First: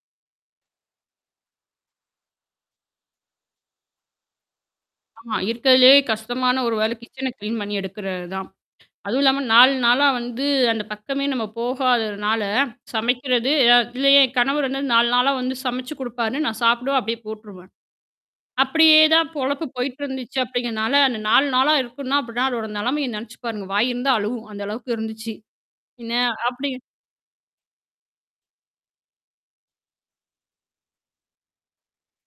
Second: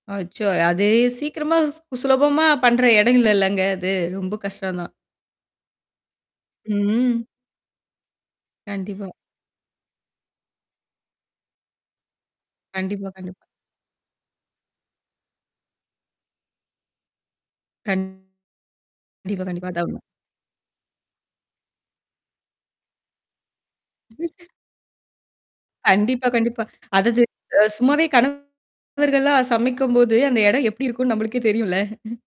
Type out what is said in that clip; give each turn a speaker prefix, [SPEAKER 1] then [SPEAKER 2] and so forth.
[SPEAKER 1] அச்சோ! அது சீக்கிரமா சுலபமா பண்ற இடம் இல்லலங்க, அது. ரொம்ப கஷ்டம்தான்.
[SPEAKER 2] ஆமா. இருக்கறதிலயே கஷ்டமான ஒரு வேலை
[SPEAKER 1] ம்.
[SPEAKER 2] கிச்சன கிளீன் பண்ணி எடுக்குறதுதான்.
[SPEAKER 1] கண்டிப்பா.
[SPEAKER 2] அதுவும் இல்லாம, 4 நாளா வந்து அந்தப் பக்கமே நம்ம போகாததுனால,
[SPEAKER 1] கண்டிப்பா, கண்டிப்பா.
[SPEAKER 2] சமைக்கிறது. அ இதுல என் கணவர் 4 நாளா வந்து சமைச்சு குடுப்பாரு. நான் சாப்பிடுவேன். அப்பிடியே போட்டுருவேன்.
[SPEAKER 1] கண்
[SPEAKER 2] அப்படியே தான்
[SPEAKER 1] டிப்பா,
[SPEAKER 2] பொழப்பு
[SPEAKER 1] கண்டிப்பா. அதான் உண்மை.
[SPEAKER 2] போயிட்டிருந்துச்சு, அப்பிடிங்கறனால, அந்த 4 நாளா இருக்குன்னா, அப்பிடினா அதோட நிலைமைய நினைச்சு பாருங்க. வாய் இருந்தா அழுவும். அந்த அளவுக்கு இருந்துச்சு. என்ன
[SPEAKER 1] கண்டிப்பா, கண்டிப்பா.
[SPEAKER 2] அப்பிடி
[SPEAKER 1] அது இது அ சும்மாவே கணவர்கள்லாம் சமைக்கும்போது, அந்த இடம் எப்படி இருக்கும்னு நம்மளுக்கே தெரியும்ல.